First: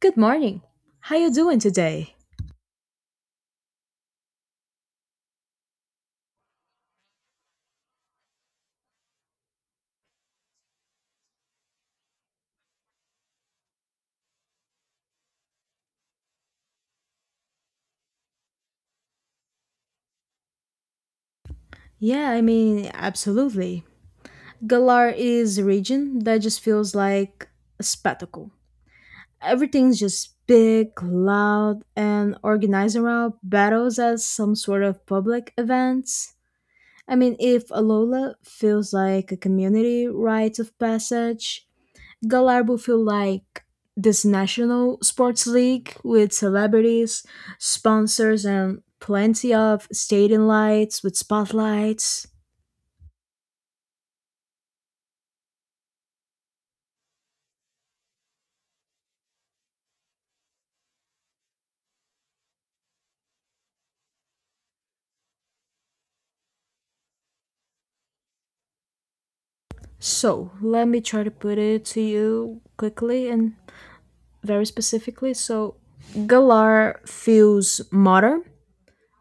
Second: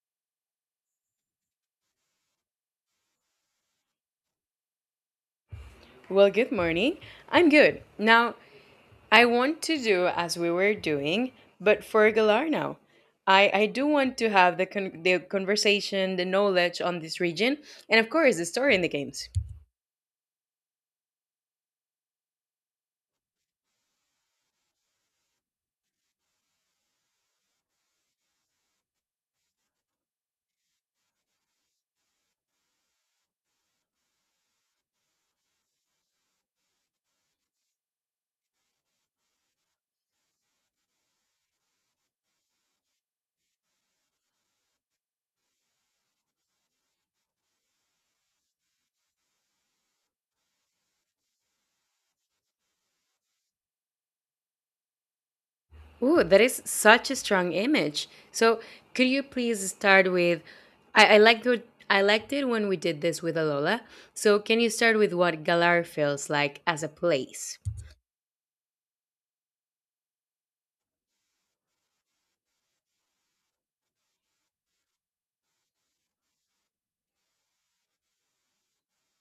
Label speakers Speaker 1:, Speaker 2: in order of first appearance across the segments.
Speaker 1: Good morning. How you doing today?
Speaker 2: Well, good morning. I'm good. Now, I want to do as we were doing, but for Galarno. I do want to have the conversation, the knowledge on this region, and of course, the story in the games.
Speaker 1: Yeah, I mean, absolutely. Galar is a region that just feels like a spectacle. Everything's just big, loud, and organized around battles as some sort of public events. I mean, if Alola feels like a community rite of passage, Gallardo feel like this national sports league with celebrities, sponsors, and plenty of stadium lights with spotlights.
Speaker 2: Ooh, that is such a strong image. So, could you please start with? I liked it when we did this with Alola. So, can you start with what Galar feels like as a place?
Speaker 1: So let me try to put it to you quickly and very specifically. So Galar feels modern,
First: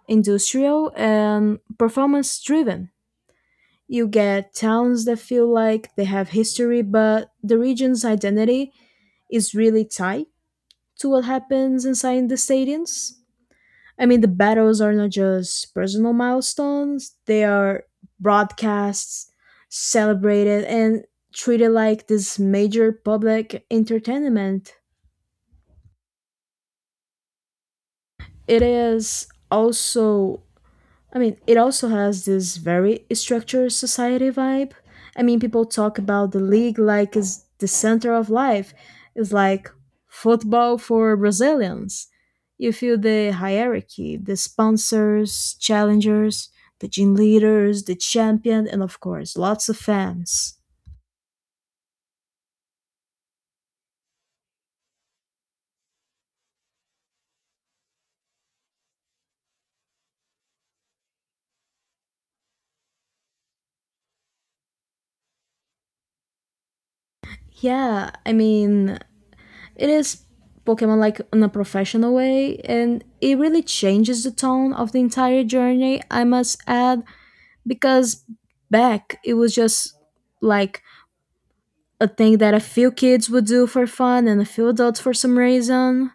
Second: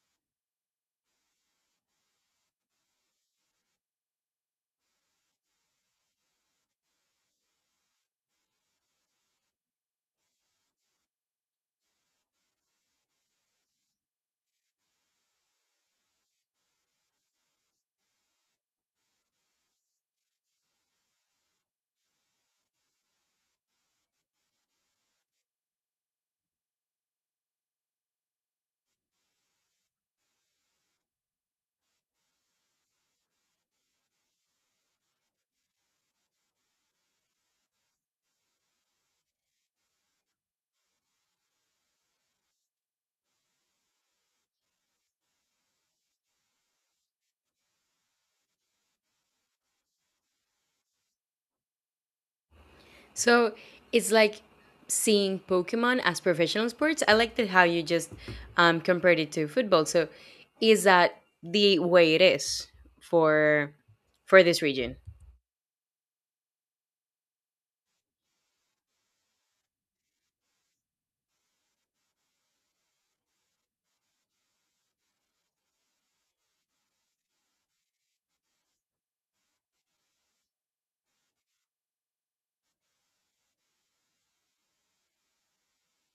Speaker 1: industrial, and performance driven. You get towns that feel like they have history, but the region's identity is really tight to what happens inside the stadiums. I mean, the battles are not just personal milestones, they are broadcasts, celebrated, and treated like this major public entertainment. It is also I mean, it also has this very structured society vibe. I mean, people talk about the league like it's the center of life. It's like football for Brazilians. You feel the hierarchy, the sponsors, challengers, the gym leaders, the champion, and of course, lots of fans.
Speaker 2: So it's like seeing Pokemon as professional sports. I liked it how you just compared it to football. So is that the way it is for this region?
Speaker 1: Yeah, I mean, it is Pokemon like in a professional way, and it really changes the tone of the entire journey, I must add. Because back, it was just like a thing that a few kids would do for fun and a few adults for some reason,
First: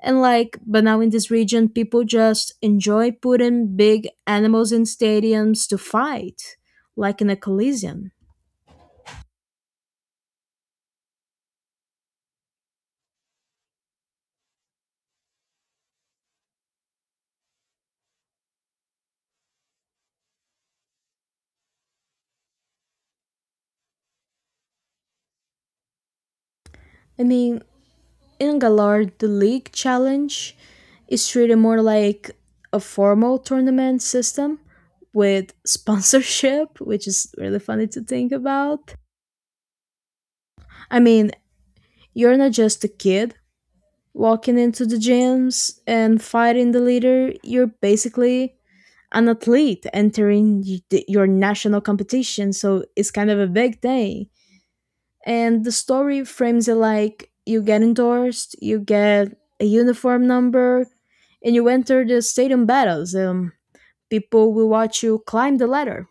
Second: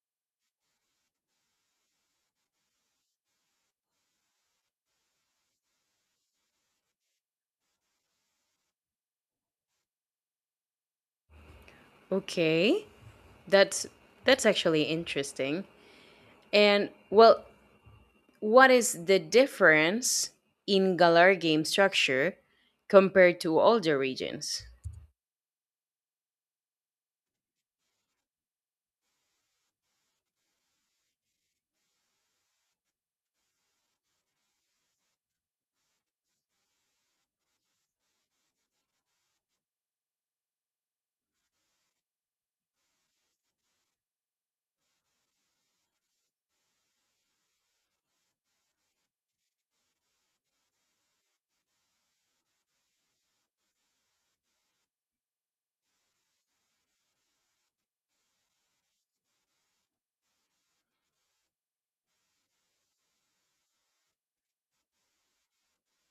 Speaker 1: and like, but now in this region people just enjoy putting big animals in stadiums to fight, like in a collision.
Speaker 2: Okay, that's that's actually interesting. And well, what is the difference in Galar game structure compared to older regions?
Speaker 1: I mean, in Galar the league challenge is treated more like a formal tournament system with sponsorship, which is really funny to think about. I mean, you're not just a kid walking into the gyms and fighting the leader, you're basically an athlete entering your national competition. So it's kind of a big thing. And the story frames it like you get endorsed, you get a uniform number, and you enter the stadium battles. People will watch you climb the ladder,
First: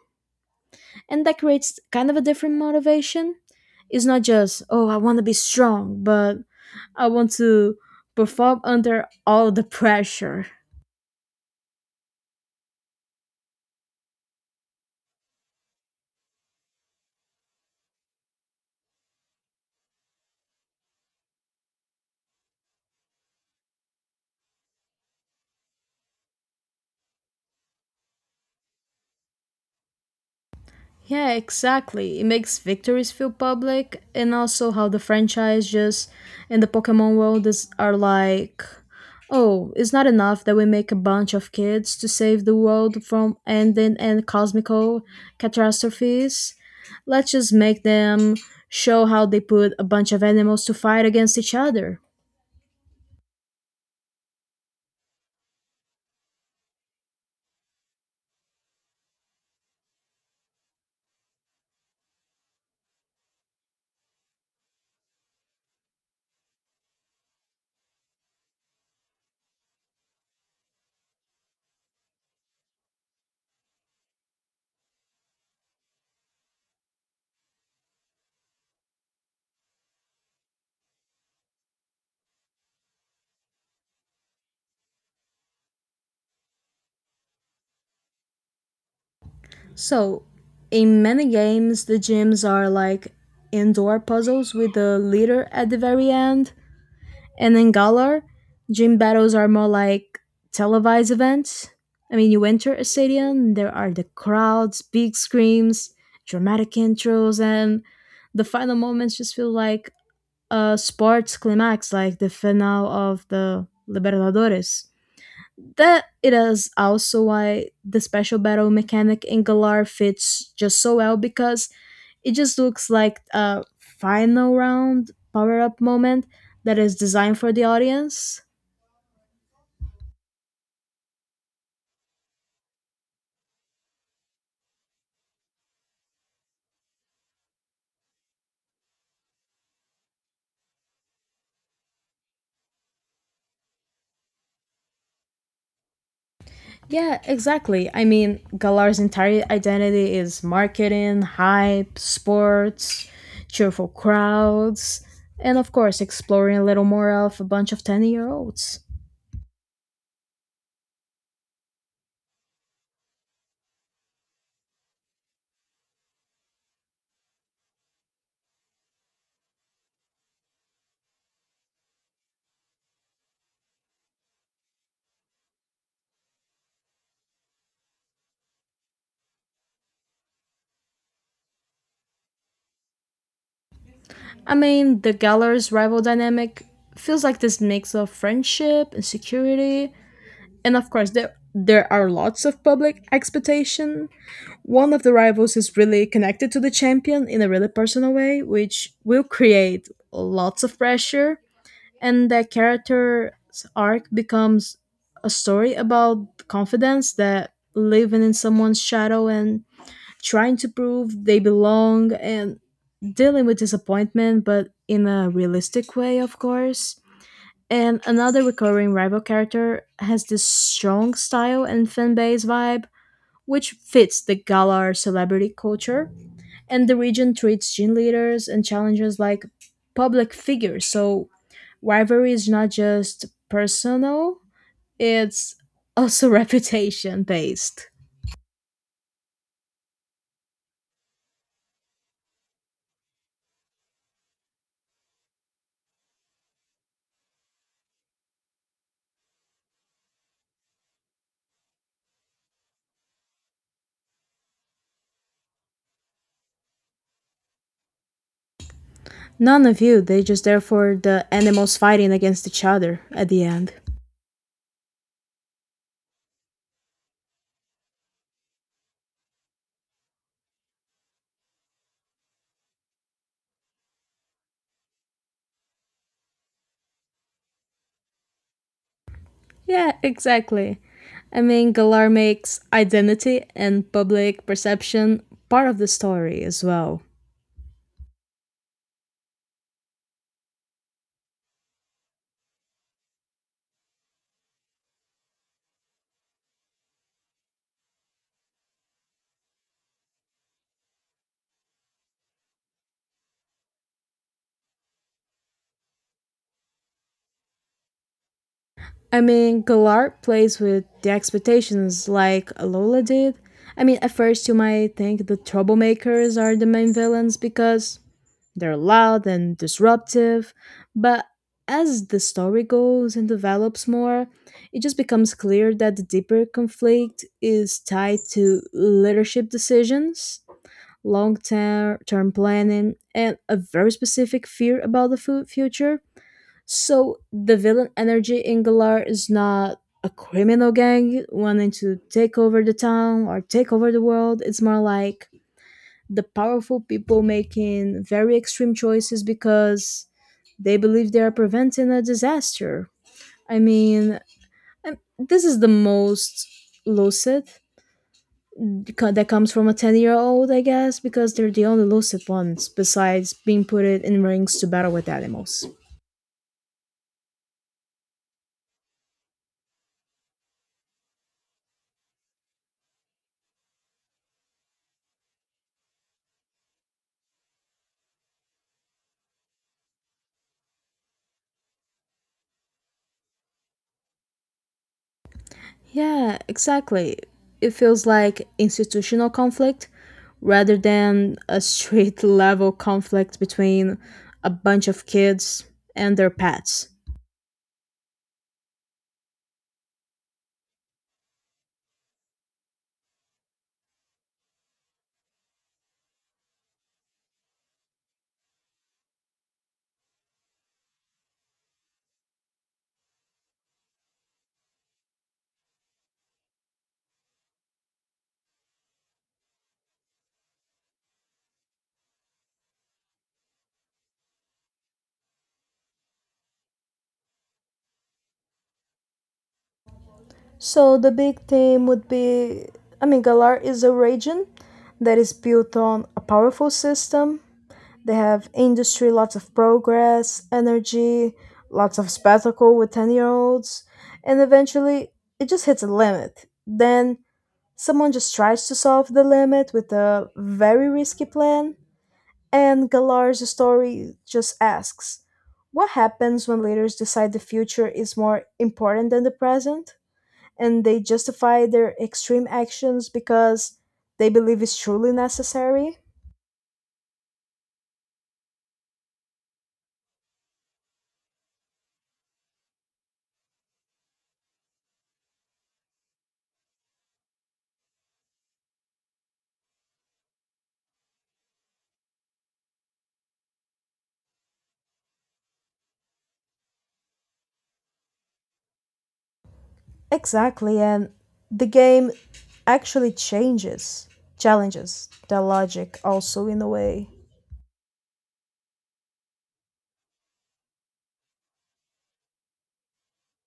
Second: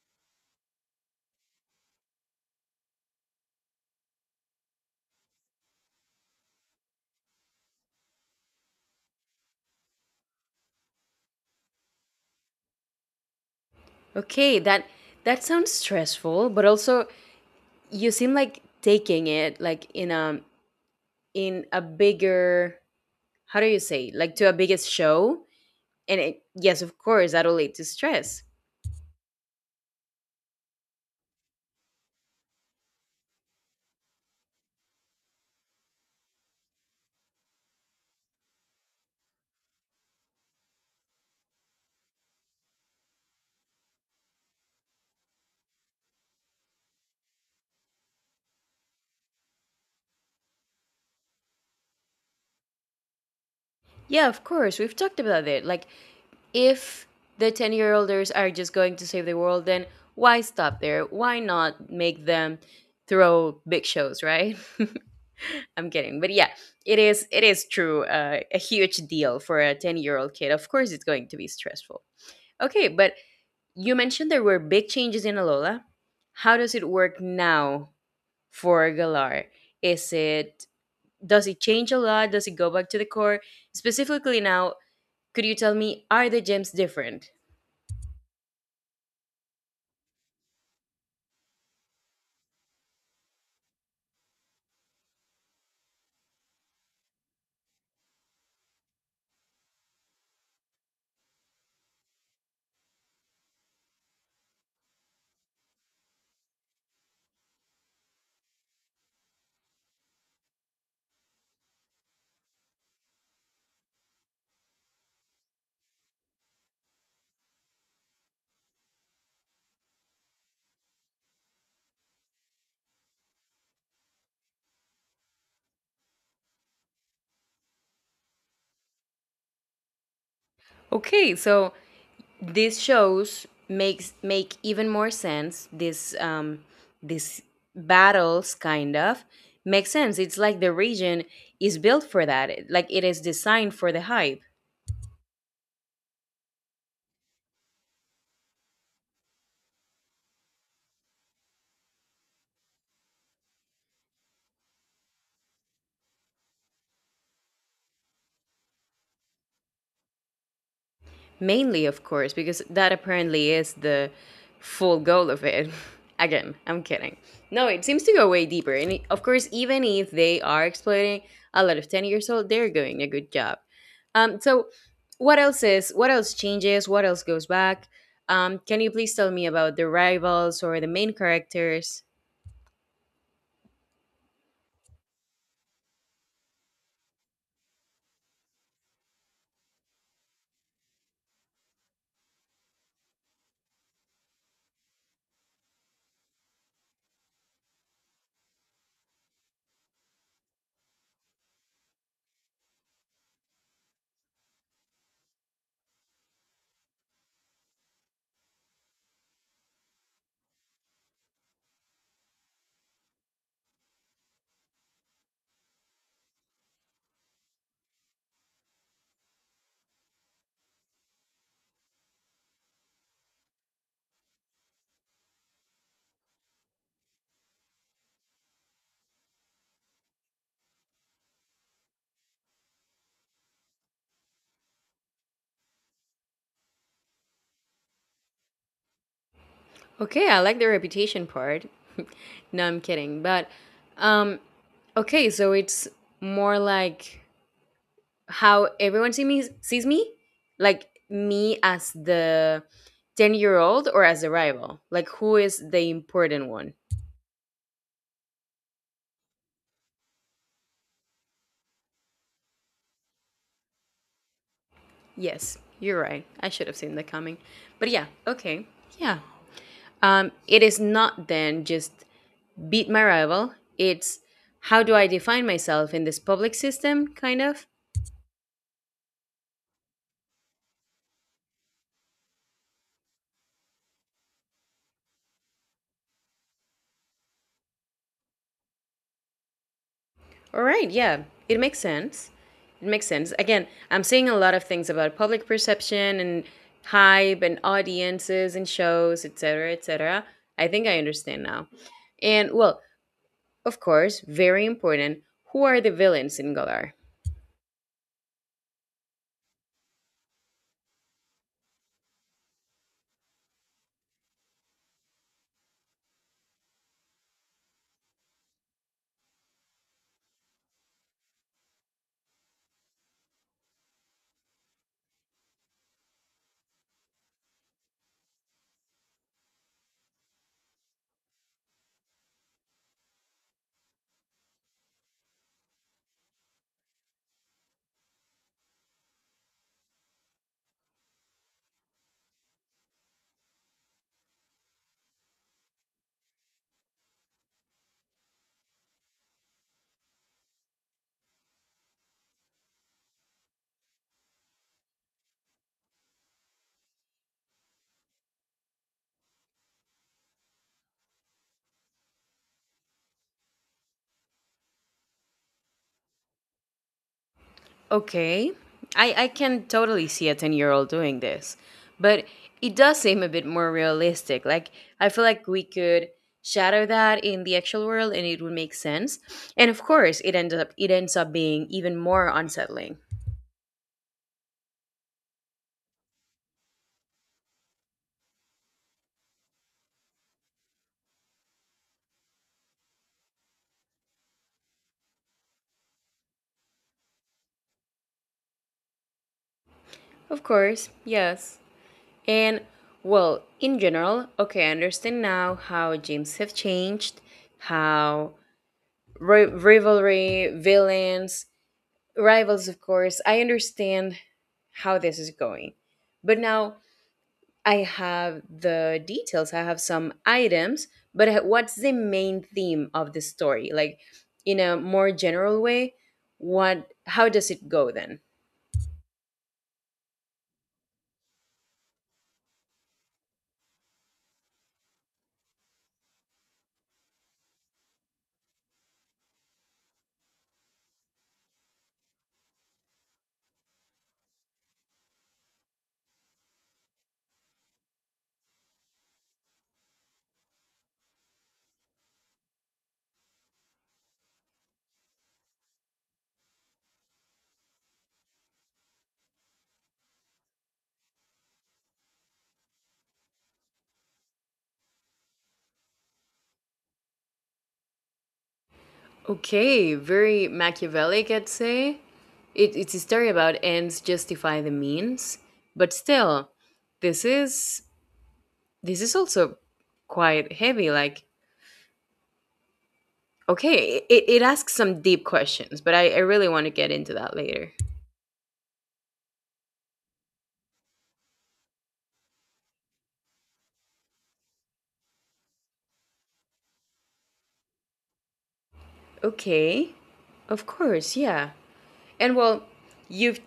Speaker 1: and that creates kind of a different motivation. It's not just, oh, I want to be strong, but I want to perform under all the pressure.
Speaker 2: Okay, that sounds stressful, but also you seem like taking it like in a bigger, how do you say, like to a biggest show, and it, yes, of course that'll lead to stress.
Speaker 1: Yeah, exactly. It makes victories feel public, and also how the franchise just in the Pokemon world is are like, oh, it's not enough that we make a bunch of kids to save the world from ending and cosmical catastrophes. Let's just make them show how they put a bunch of animals to fight against each other.
Speaker 2: Yeah, of course we've talked about it, like, if the 10-year olders are just going to save the world, then why stop there? Why not make them throw big shows, right? I'm kidding, but yeah, it is true, a huge deal for a 10-year-old kid. Of course it's going to be stressful. Okay, but you mentioned there were big changes in Alola. How does it work now for Galar? Is it, does it change a lot? Does it go back to the core? Specifically now, could you tell me, are the gems different?
Speaker 1: So, in many games, the gyms are like indoor puzzles with the leader at the very end. And in Galar, gym battles are more like televised events. I mean, you enter a stadium, there are the crowds, big screams, dramatic intros, and the final moments just feel like a sports climax, like the finale of the Libertadores. That it is also why the special battle mechanic in Galar fits just so well because it just looks like a final round power up moment that is designed for the audience.
Speaker 2: Okay, so these shows make even more sense. This battles kind of makes sense. It's like the region is built for that. Like it is designed for the hype.
Speaker 1: Yeah, exactly. I mean, Galar's entire identity is marketing, hype, sports, cheerful crowds, and of course, exploring a little more of a bunch of 10-year-olds.
Speaker 2: Mainly, of course, because that apparently is the full goal of it. Again, I'm kidding. No, it seems to go way deeper. And of course, even if they are exploiting a lot of 10 years old, they're doing a good job. So, what else changes, what else goes back? Can you please tell me about the rivals or the main characters?
Speaker 1: I mean, the Galar's rival dynamic feels like this mix of friendship, insecurity, and of course, there are lots of public expectation. One of the rivals is really connected to the champion in a really personal way, which will create lots of pressure, and that character's arc becomes a story about confidence, that living in someone's shadow and trying to prove they belong and dealing with disappointment, but in a realistic way, of course. And another recurring rival character has this strong style and fan base vibe, which fits the Galar celebrity culture, and the region treats gene leaders and challengers like public figures. So rivalry is not just personal, it's also reputation based.
Speaker 2: Okay, I like the reputation part. No, I'm kidding. But, um, okay, so it's more like how everyone sees me, like, me as the 10-year-old or as a rival, like, who is the important one?
Speaker 1: None of you, they just there for the animals fighting against each other at the end.
Speaker 2: Yes, you're right, I should have seen that coming. But yeah, okay. Yeah, it is not then just beat my rival, it's how do I define myself in this public system, kind of.
Speaker 1: Yeah, exactly. I mean, Galar makes identity and public perception part of the story as well.
Speaker 2: All right, yeah, it makes sense. It makes sense. Again, I'm seeing a lot of things about public perception and hype and audiences and shows, etc., etc. I think I understand now. And well, of course, very important, who are the villains in Galar?
Speaker 1: I mean, Galar plays with the expectations like Alola did. I mean, at first you might think the troublemakers are the main villains because they're loud and disruptive, but as the story goes and develops more, it just becomes clear that the deeper conflict is tied to leadership decisions, long term planning, and a very specific fear about the future. So the villain energy in Galar is not a criminal gang wanting to take over the town or take over the world. It's more like the powerful people making very extreme choices because they believe they are preventing a disaster. I mean, this is the most lucid that comes from a 10-year-old, I guess, because they're the only lucid ones besides being put in rings to battle with animals.
Speaker 2: Okay. I can totally see a 10-year-old doing this, but it does seem a bit more realistic. Like, I feel like we could shadow that in the actual world and it would make sense. And of course, it ends up being even more unsettling.
Speaker 1: Yeah, exactly. It feels like institutional conflict rather than a street level conflict between a bunch of kids and their pets.
Speaker 2: Of course, yes. And well, in general, okay, I understand now how games have changed, how rivalry, villains, rivals, of course. I understand how this is going. But now I have the details, I have some items, but what's the main theme of the story? Like, in a more general way, what how does it go then?
Speaker 1: So the big theme would be, I mean, Galar is a region that is built on a powerful system. They have industry, lots of progress, energy, lots of spectacle with 10-year-olds, and eventually it just hits a limit. Then someone just tries to solve the limit with a very risky plan, and Galar's story just asks, what happens when leaders decide the future is more important than the present and they justify their extreme actions because they believe it's truly necessary?
Speaker 2: Okay, very Machiavellic, I'd say. It's a story about ends justify the means, but still, this is this is also quite heavy. Like, okay, it asks some deep questions, but I really want to get into that later.
Speaker 1: Exactly, and the game actually changes, challenges the logic also in a way.
Speaker 2: Okay, of course, yeah. And well, you've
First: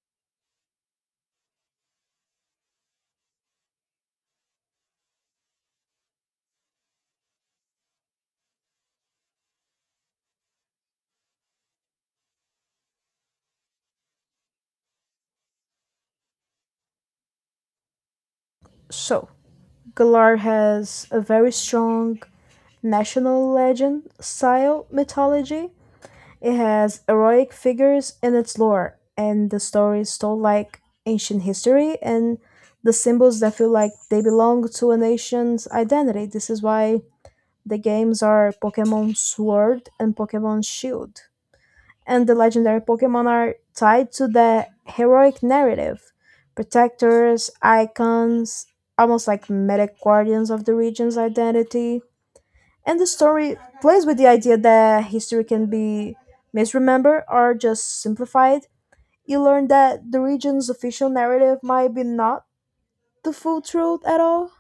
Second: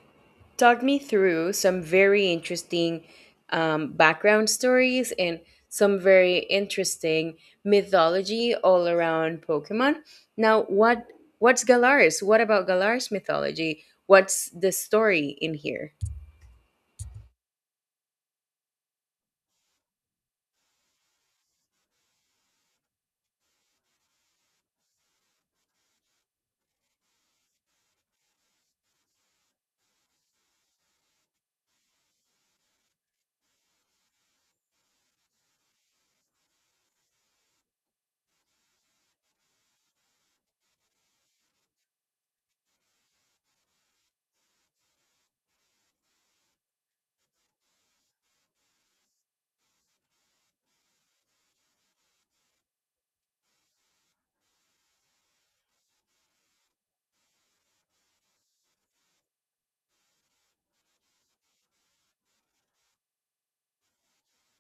Speaker 2: talked me through some very interesting background stories and some very interesting mythology all around Pokemon. Now, what's Galar's? What about Galar's mythology? What's the story in here?
Speaker 1: So, Galar has a very strong national legend style mythology. It has heroic figures in its lore, and the stories told like ancient history and the symbols that feel like they belong to a nation's identity. This is why the games are Pokemon Sword and Pokemon Shield and the legendary Pokemon are tied to the heroic narrative. Protectors, icons, almost like medic guardians of the region's identity. And the story plays with the idea that history can be misremembered or just simplified. You learn that the region's official narrative might be not the full truth at all.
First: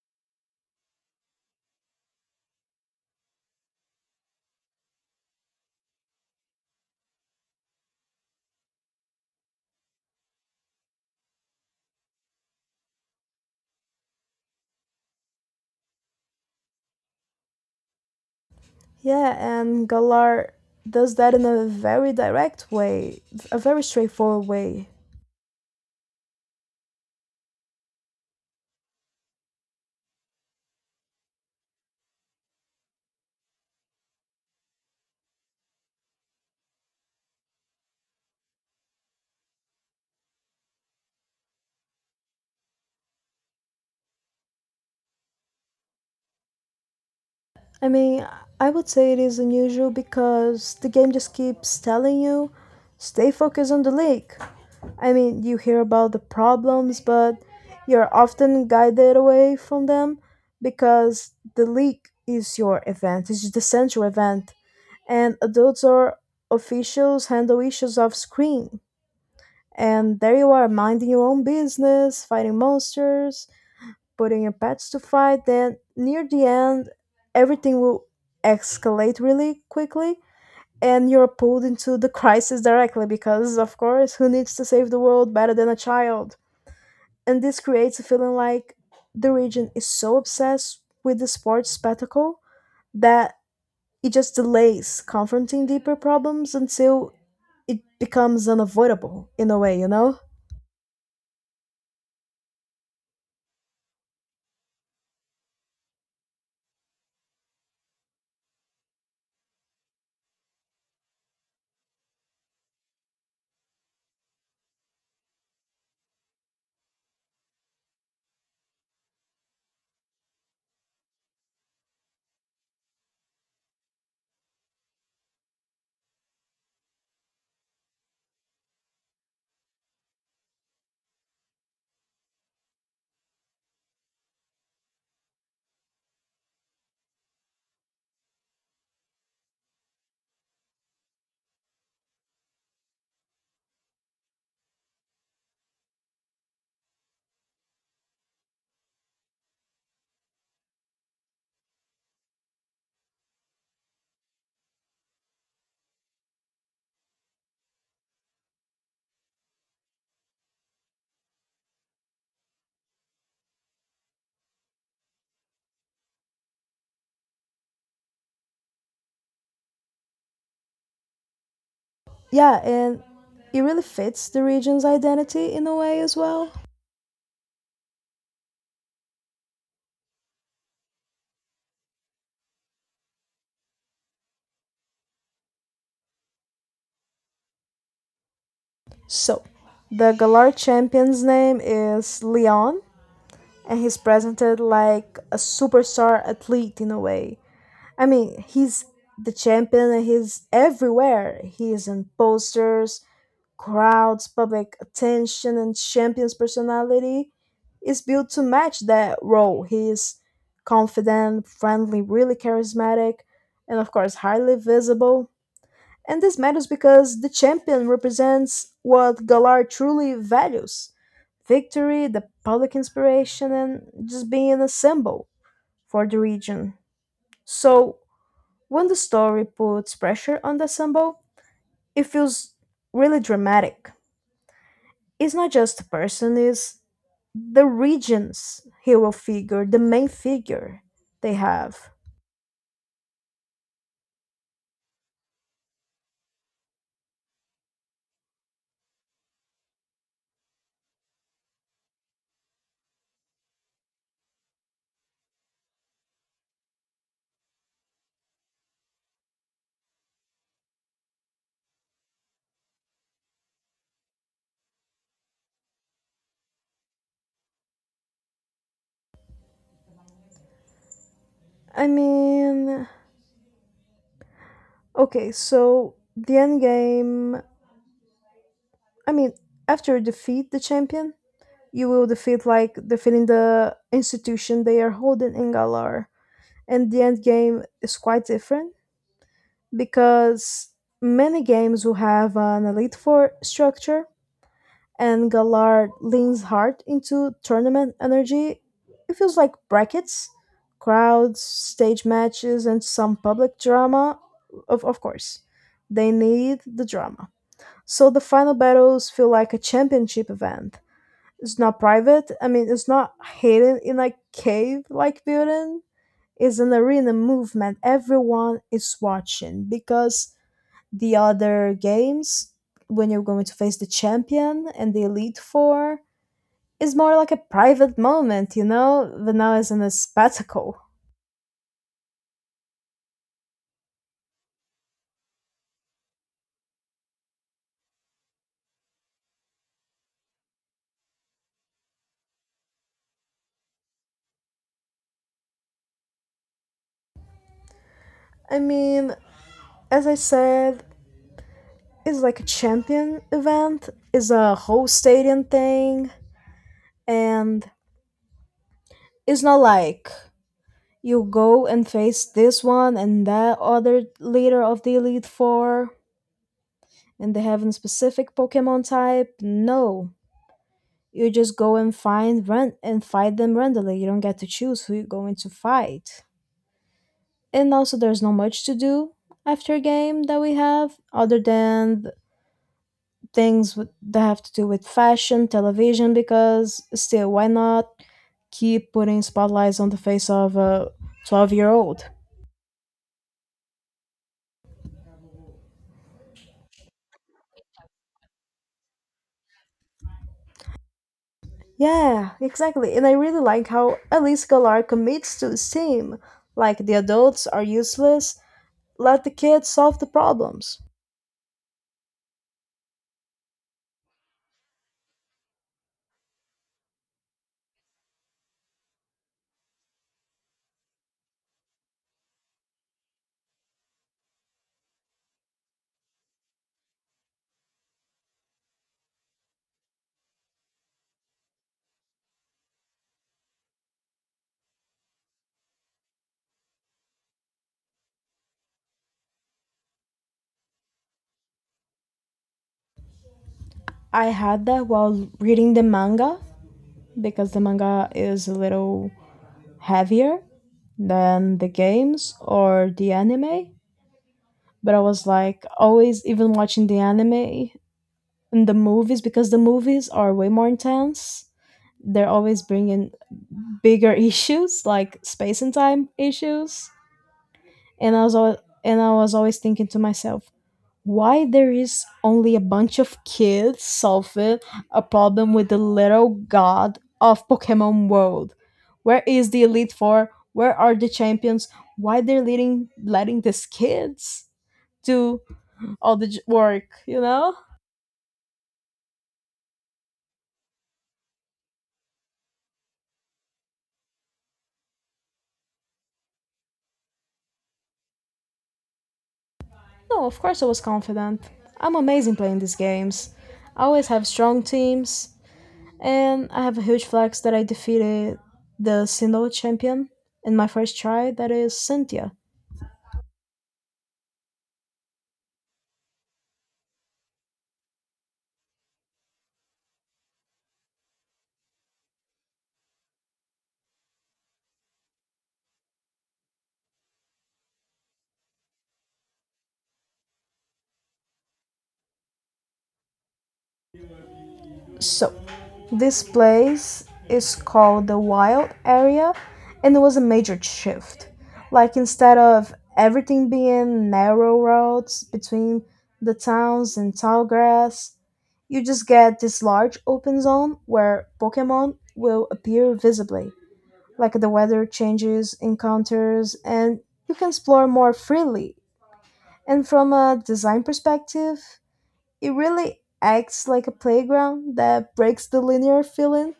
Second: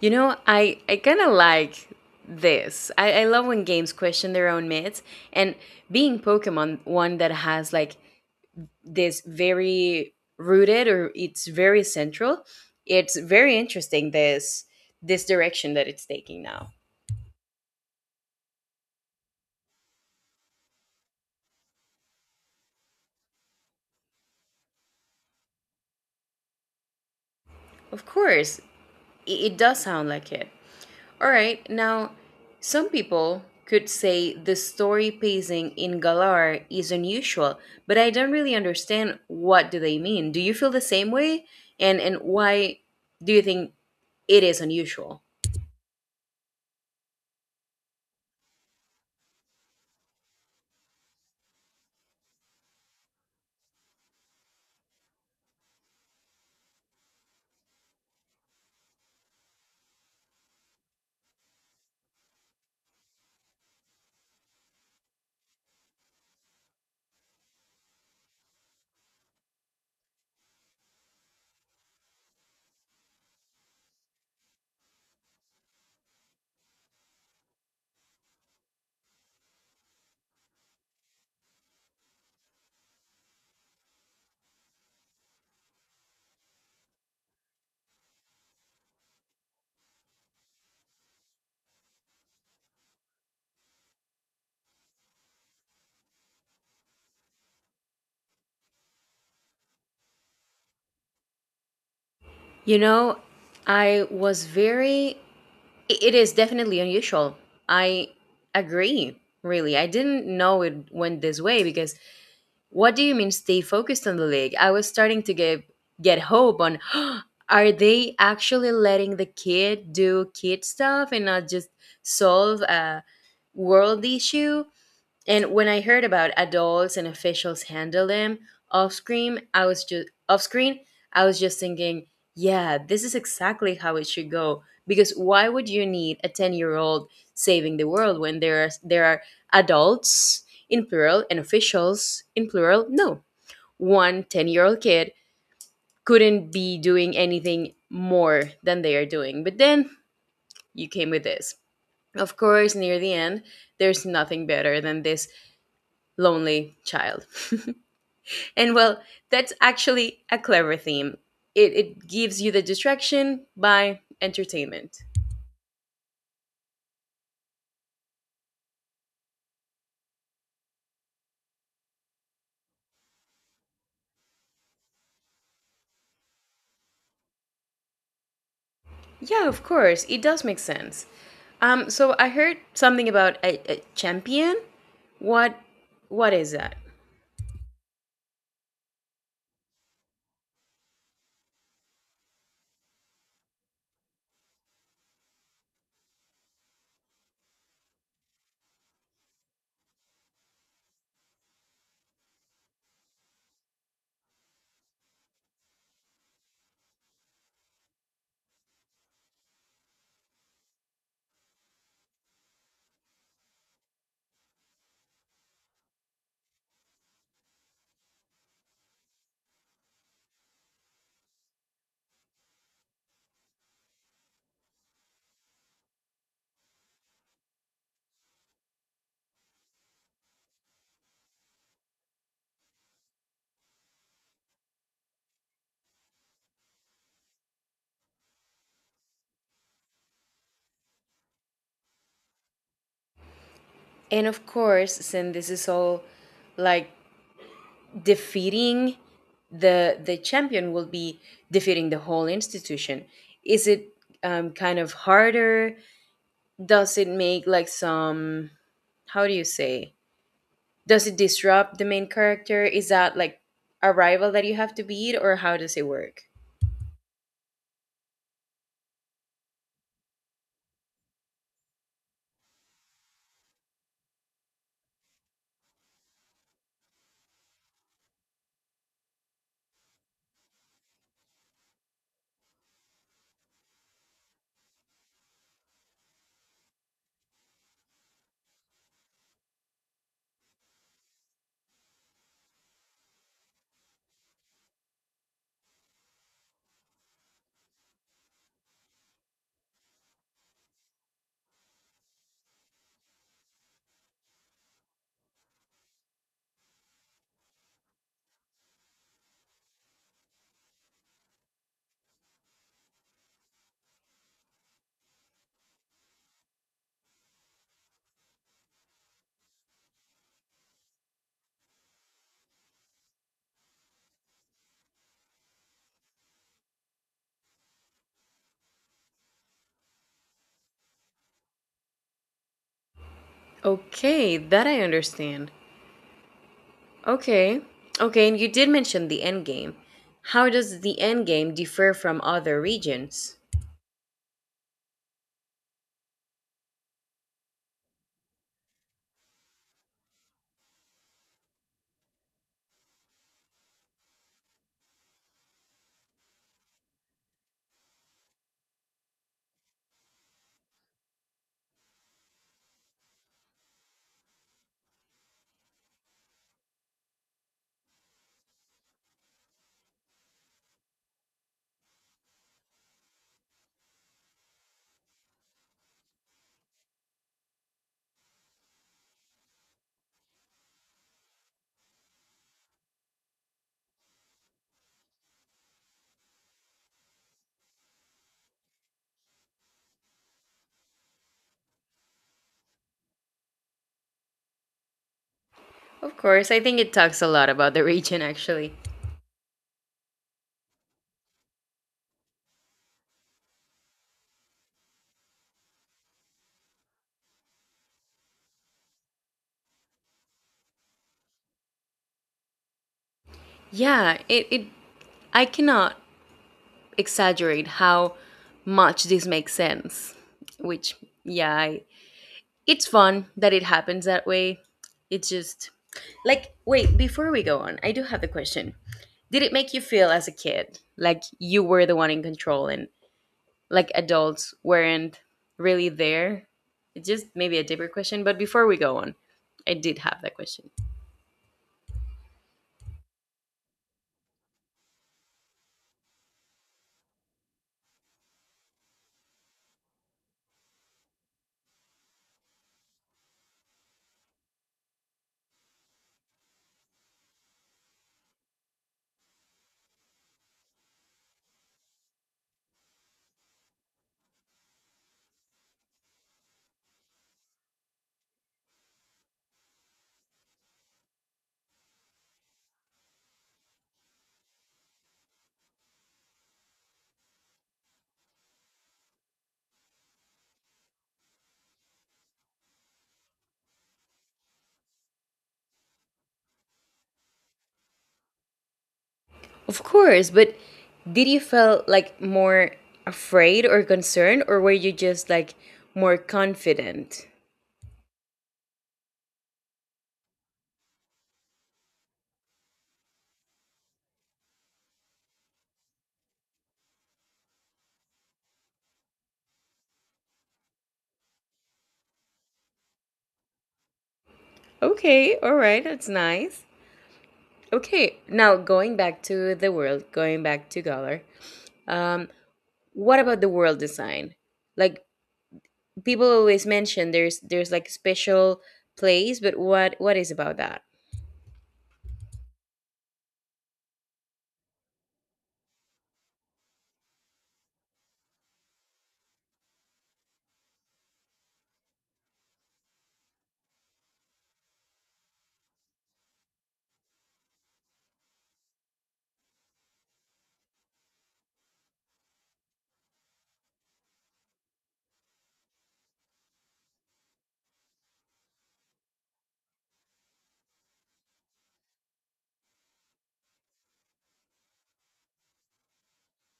Speaker 2: You know, I kind of like this. I love when games question their own myths, and being Pokemon, one that has like this very rooted, or it's very central. It's very interesting this direction that it's taking now.
Speaker 1: Yeah, and Galar does that in a very direct way, a very straightforward way.
Speaker 2: Of course, it does sound like it. All right, now some people could say the story pacing in Galar is unusual, but I don't really understand what do they mean. Do you feel the same way? And why do you think it is unusual?
Speaker 1: I mean, I would say it is unusual because the game just keeps telling you, stay focused on the lake. I mean, you hear about the problems, but you're often guided away from them because the leak is your event, it's the central event, and adults or officials handle issues off screen. And there you are, minding your own business, fighting monsters, putting a pets to fight, then near the end, everything will escalate really quickly and you're pulled into the crisis directly because, of course, who needs to save the world better than a child? And this creates a feeling like the region is so obsessed with the sports spectacle that it just delays confronting deeper problems until it becomes unavoidable in a way, you know?
Speaker 2: You know, I was very it is definitely unusual. I agree, really. I didn't know it went this way, because what do you mean stay focused on the league? I was starting to get hope on, are they actually letting the kid do kid stuff and not just solve a world issue? And when I heard about adults and officials handle them off screen, I was just thinking, yeah, this is exactly how it should go. Because why would you need a 10-year-old saving the world when there are adults in plural and officials in plural? No. 110 year old kid couldn't be doing anything more than they are doing. But then you came with this. Of course, near the end, there's nothing better than this lonely child. And well, that's actually a clever theme. It gives you the distraction by entertainment.
Speaker 1: Yeah, and it really fits the region's identity in a way as well.
Speaker 2: Yeah, of course, it does make sense. So I heard something about a champion. What what is that?
Speaker 1: So, the Galar champion's name is Leon, and he's presented like a superstar athlete in a way. I mean, he's the champion and he's everywhere. He is in posters, crowds, public attention, and champion's personality is built to match that role. He is confident, friendly, really charismatic, and of course, highly visible. And this matters because the champion represents what Galar truly values: victory, the public inspiration, and just being a symbol for the region. So, when the story puts pressure on the symbol, it feels really dramatic. It's not just a person, it's the region's hero figure, the main figure they have.
Speaker 2: And of course, since this is all like defeating the champion will be defeating the whole institution. Is it kind of harder? Does it make like some, how do you say, does it disrupt the main character, is that like a rival that you have to beat or how does it work?
Speaker 1: I mean, okay, so the end game, I mean, after you defeat the champion, you will defeat like defeating the institution they are holding in Galar. And the end game is quite different because many games will have an Elite Four structure, and Galar leans hard into tournament energy. It feels like brackets, crowds, stage matches, and some public drama. Of course, they need the drama. So the final battles feel like a championship event. It's not private. I mean, it's not hidden in a cave like building. It's an arena movement. Everyone is watching because the other games, when you're going to face the champion and the Elite Four, is more like a private moment, you know? But now it's in a spectacle.
Speaker 2: Okay, that I understand. Okay. Okay, and you did mention the end game, how does the end game differ from other regions?
Speaker 1: I mean, as I said, it's like a champion event, it's a whole stadium thing, and it's not like, you go and face this one and that other leader of the Elite Four, and they have a specific Pokemon type. No. You just go and find and fight them randomly. You don't get to choose who you're going to fight. And also, there's not much to do after game that we have other than things that have to do with fashion, television. Because still, why not keep putting spotlights on the face of a 12-year-old?
Speaker 2: Of course, I think it talks a lot about the region, actually.
Speaker 1: Yeah, exactly. And I really like how Elise Galar commits to his team. Like, the adults are useless, let the kids solve the problems.
Speaker 2: Yeah, it, I cannot exaggerate how much this makes sense. Which, yeah, it's fun that it happens that way. It's just, like, wait, before we go on, I do have the question. Did it make you feel as a kid like you were the one in control and like adults weren't really there? It's just maybe a deeper question, but before we go on, I did have that question.
Speaker 1: I had that while reading the manga, because the manga is a little heavier than the games or the anime. But I was like always even watching the anime and the movies because the movies are way more intense. They're always bringing bigger issues like space and time issues. And I was always thinking to myself, why there is only a bunch of kids solving a problem with the little god of Pokemon World? Where is the Elite Four? Where are the champions? Why they're leading letting these kids do all the work? You know?
Speaker 2: Of course, but did you feel like more afraid or concerned, or were you just like more confident?
Speaker 1: No, of course I was confident. I'm amazing playing these games. I always have strong teams. And I have a huge flex that I defeated the Sinnoh champion in my first try, that is Cynthia.
Speaker 2: Okay, all right, that's nice. Okay, now going back to the world, going back to Galar. Um what about the world design, like, people always mention there's like special place, but what is about that?
Speaker 1: So, this place is called the Wild Area, and it was a major shift. Like, instead of everything being narrow roads between the towns and tall grass, you just get this large open zone where Pokemon will appear visibly, like the weather changes, encounters, and you can explore more freely. And from a design perspective, it really acts like a playground that breaks the linear feeling.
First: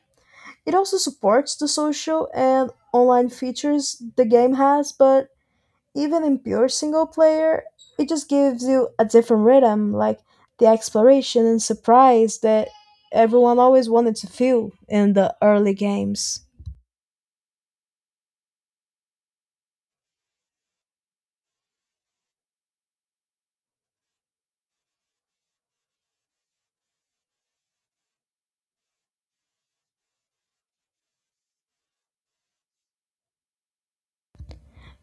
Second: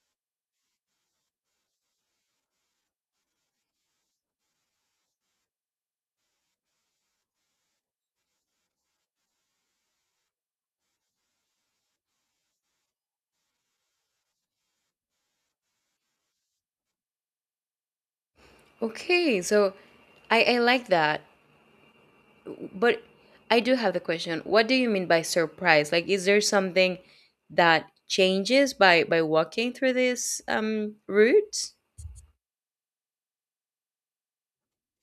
Speaker 1: It also supports the social and online features the game has, but even in pure single player, it just gives you a different rhythm, like the exploration and surprise that everyone always wanted to feel in the early games.
Speaker 2: Okay, so I like that, but I do have the question, what do you mean by surprise, like, is there something that changes by walking through this route?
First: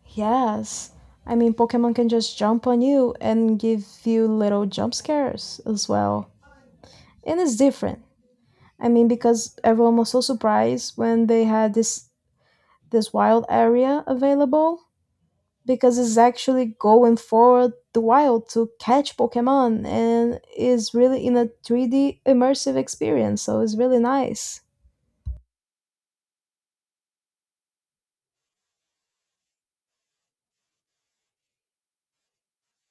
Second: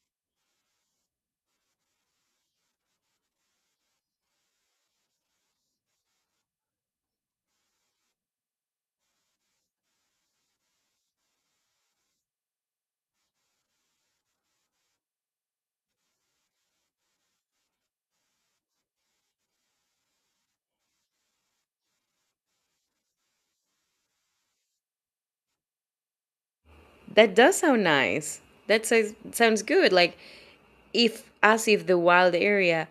Speaker 1: Yes. I mean, Pokemon can just jump on you and give you little jump scares as well. And it's different. I mean, because everyone was so surprised when they had this wild area available because it's actually going forward the wild to catch Pokemon and is really in a 3D immersive experience, so it's really nice.
Speaker 2: That does sound nice. That sounds good. Like, if, as if the wild area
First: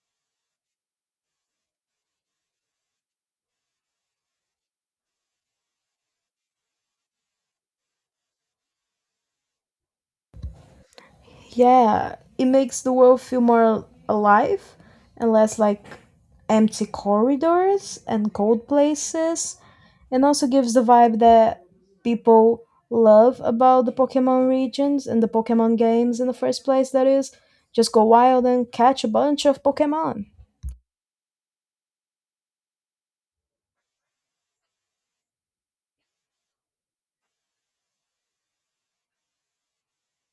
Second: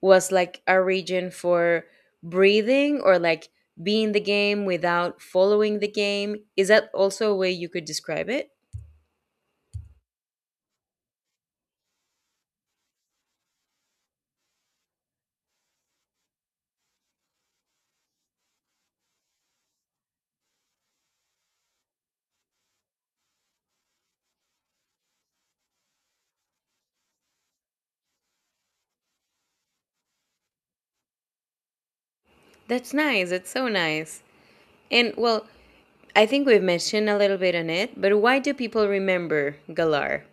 Speaker 2: was like a region for breathing, or like being the game without following the game. Is that also a way you could describe it?
Speaker 1: Yeah, it makes the world feel more alive and less like empty corridors and cold places, and also gives the vibe that people love about the Pokemon regions and the Pokemon games in the first place that is just go wild and catch a bunch of Pokemon.
Speaker 2: That's nice. That's so nice. And well, I think we've mentioned a little bit on it, but why do people remember Galar?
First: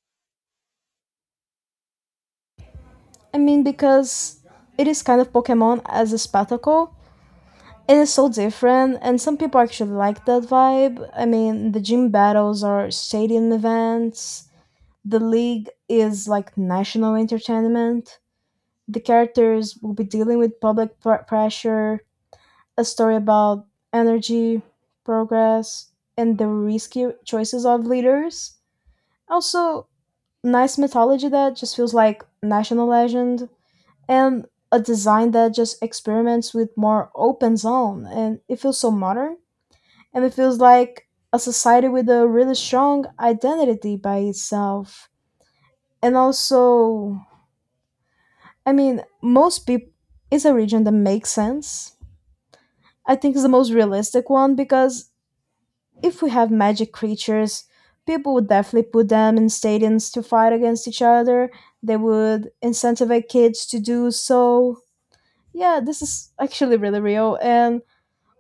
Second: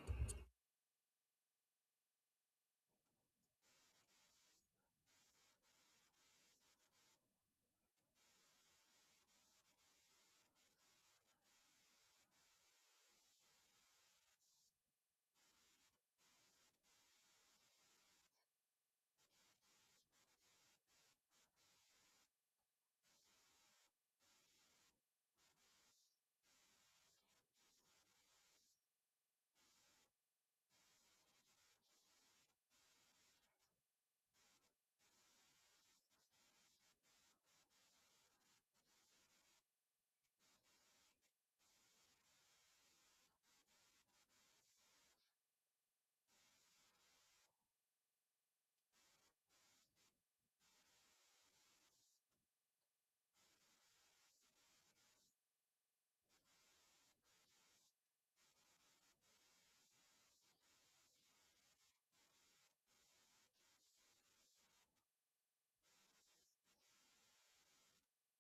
Speaker 1: I mean, because it is kind of Pokemon as a spectacle. It is so different, and some people actually like that vibe. I mean, the gym battles or stadium events, the league is like national entertainment. The characters will be dealing with public pressure, a story about energy, progress, and the risky choices of leaders. Also, nice mythology that just feels like national legend, and a design that just experiments with more open zone, and it feels so modern, and it feels like a society with a really strong identity by itself, and also, I mean, most people, is a region that makes sense. I think it's the most realistic one because if we have magic creatures, people would definitely put them in stadiums to fight against each other. They would incentivize kids to do so. Yeah, this is actually really real. And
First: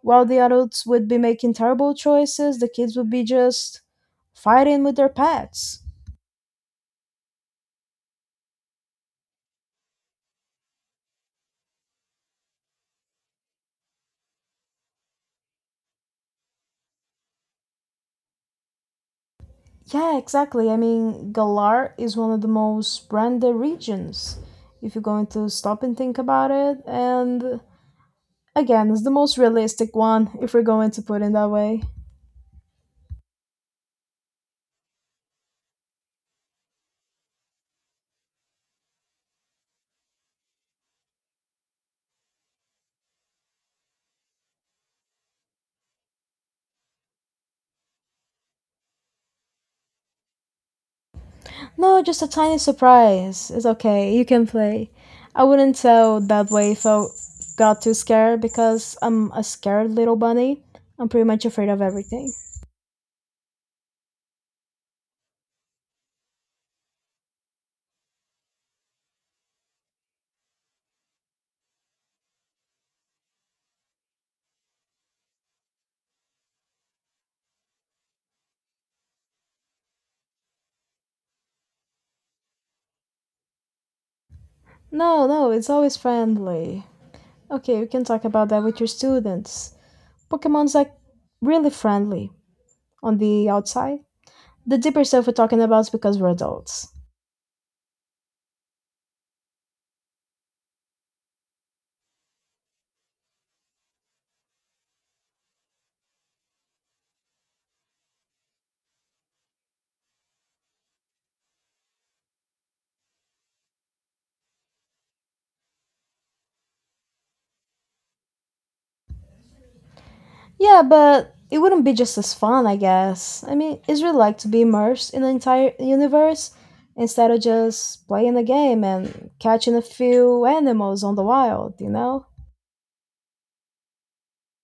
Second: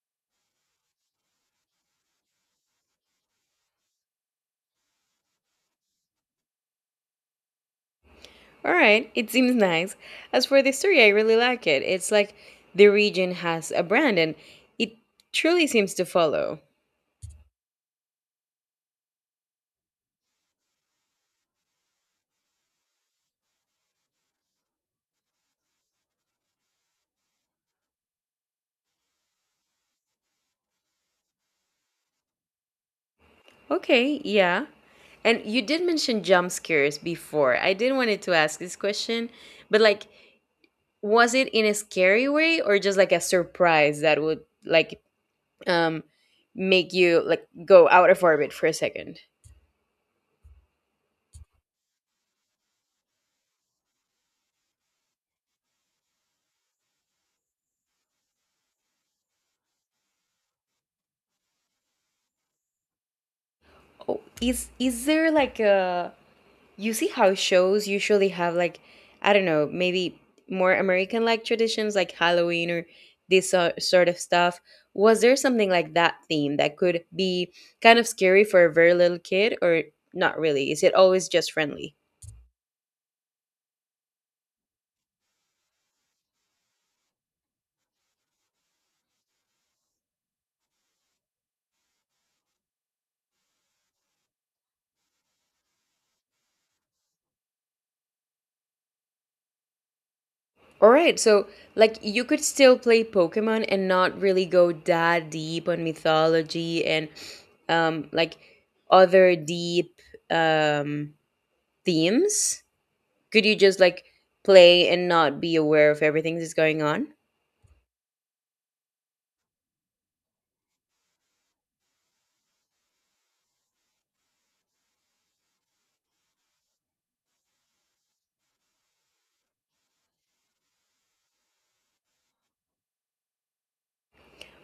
Speaker 1: while the adults would be making terrible choices, the kids would be just fighting with their pets.
Speaker 2: All right, it seems nice. As for the story, I really like it. It's like the region has a brand and it truly seems to follow.
Speaker 1: Yeah, exactly. I mean, Galar is one of the most branded regions, if you're going to stop and think about it. And again, it's the most realistic one, if we're going to put it that way.
Speaker 2: Okay, yeah. And you did mention jump scares before. I did wanted to ask this question, but like, was it in a scary way or just like a surprise that would, like, um make you like go out of orbit for a second?
Speaker 1: No, just a tiny surprise. It's okay. You can play. I wouldn't tell that way if I got too scared because I'm a scared little bunny. I'm pretty much afraid of everything.
Speaker 2: Oh, is there like a, you see how shows usually have like, I don't know, maybe more American like traditions like Halloween or this sort of stuff. Was there something like that theme that could be kind of scary for a very little kid or not really? Is it always just friendly?
Speaker 1: No, no, it's always friendly. Okay, we can talk about that with your students. Pokemon's like really friendly on the outside. The deeper stuff we're talking about is because we're adults.
Speaker 2: All right, so like you could still play Pokemon and not really go that deep on mythology and like other deep um themes. Could you just like play and not be aware of everything that's going on?
Speaker 1: Yeah, but it wouldn't be just as fun, I guess. I mean, it's really like to be immersed in the entire universe instead of just playing a game and catching a few animals on the wild, you know?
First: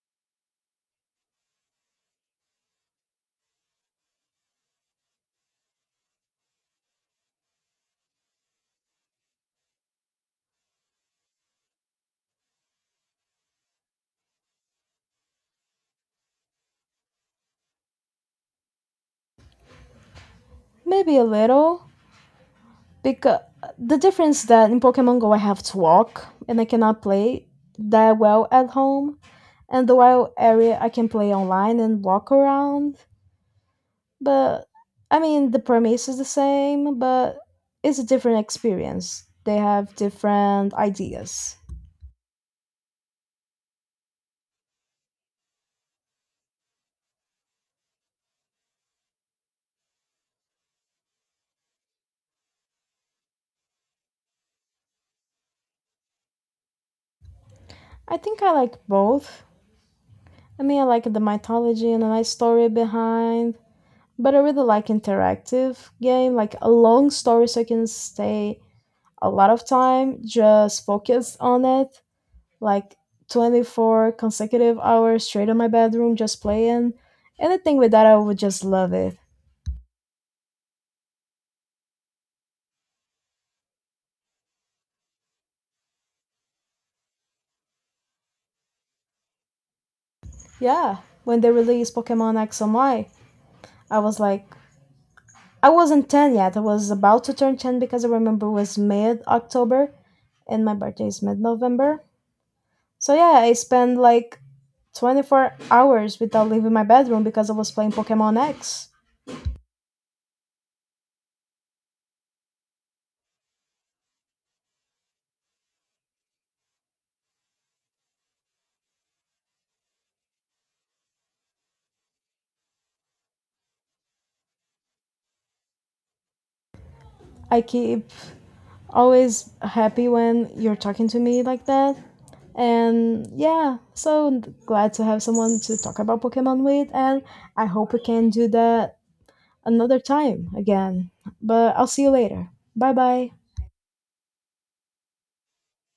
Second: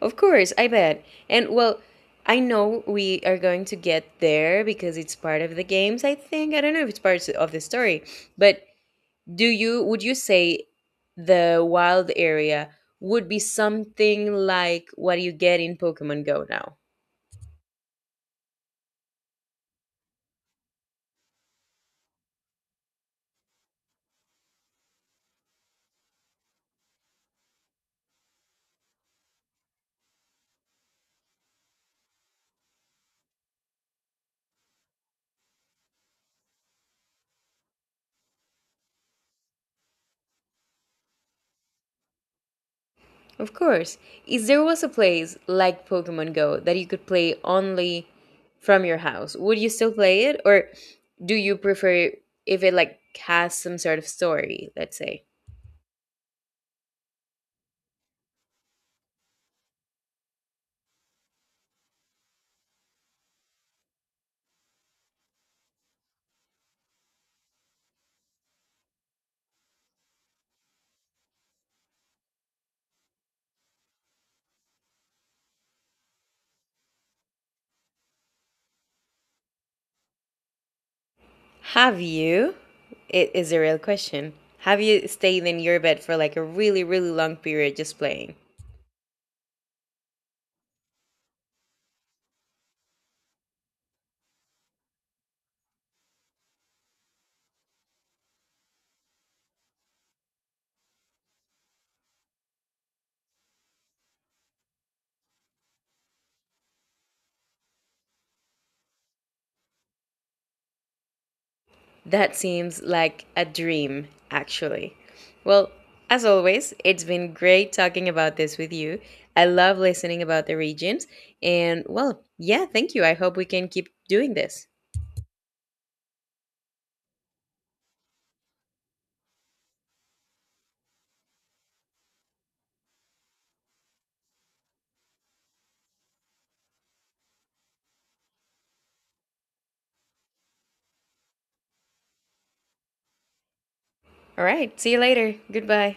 Speaker 2: Of course, I bet. And well, I know we are going to get there because it's part of the games, I think. I don't know if it's part of the story, but do you would you say the wild area would be something like what you get in Pokemon Go now?
Speaker 1: Maybe a little, because the difference that in Pokemon Go I have to walk and I cannot play that well at home, and the wild area I can play online and walk around. But I mean, the premise is the same, but it's a different experience. They have different ideas.
Speaker 2: Of course. If there was a place like Pokemon Go that you could play only from your house, would you still play it? Or do you prefer if it like has some sort of story, let's say?
Speaker 1: I think I like both. I mean, I like the mythology and a nice story behind, but I really like interactive game, like a long story so I can stay a lot of time just focused on it, like 24 consecutive hours straight in my bedroom just playing. Anything with that, I would just love it.
Speaker 2: Have you? It is a real question. Have you stayed in your bed for like a really, really long period just playing?
Speaker 1: Yeah, when they released Pokemon X and Y. I was like, I wasn't 10 yet. I was about to turn 10 because I remember it was mid October and my birthday is mid November. So yeah, I spent like 24 hours without leaving my bedroom because I was playing Pokemon X.
Speaker 2: That seems like a dream, actually. Well, as always, it's been great talking about this with you. I love listening about the regions. And well, yeah, thank you. I hope we can keep doing this.
Speaker 1: I keep always happy when you're talking to me like that. And yeah, so glad to have someone to talk about Pokemon with, and I hope we can do that another time again. But I'll see you later. Bye bye.
Speaker 2: All right. See you later. Goodbye.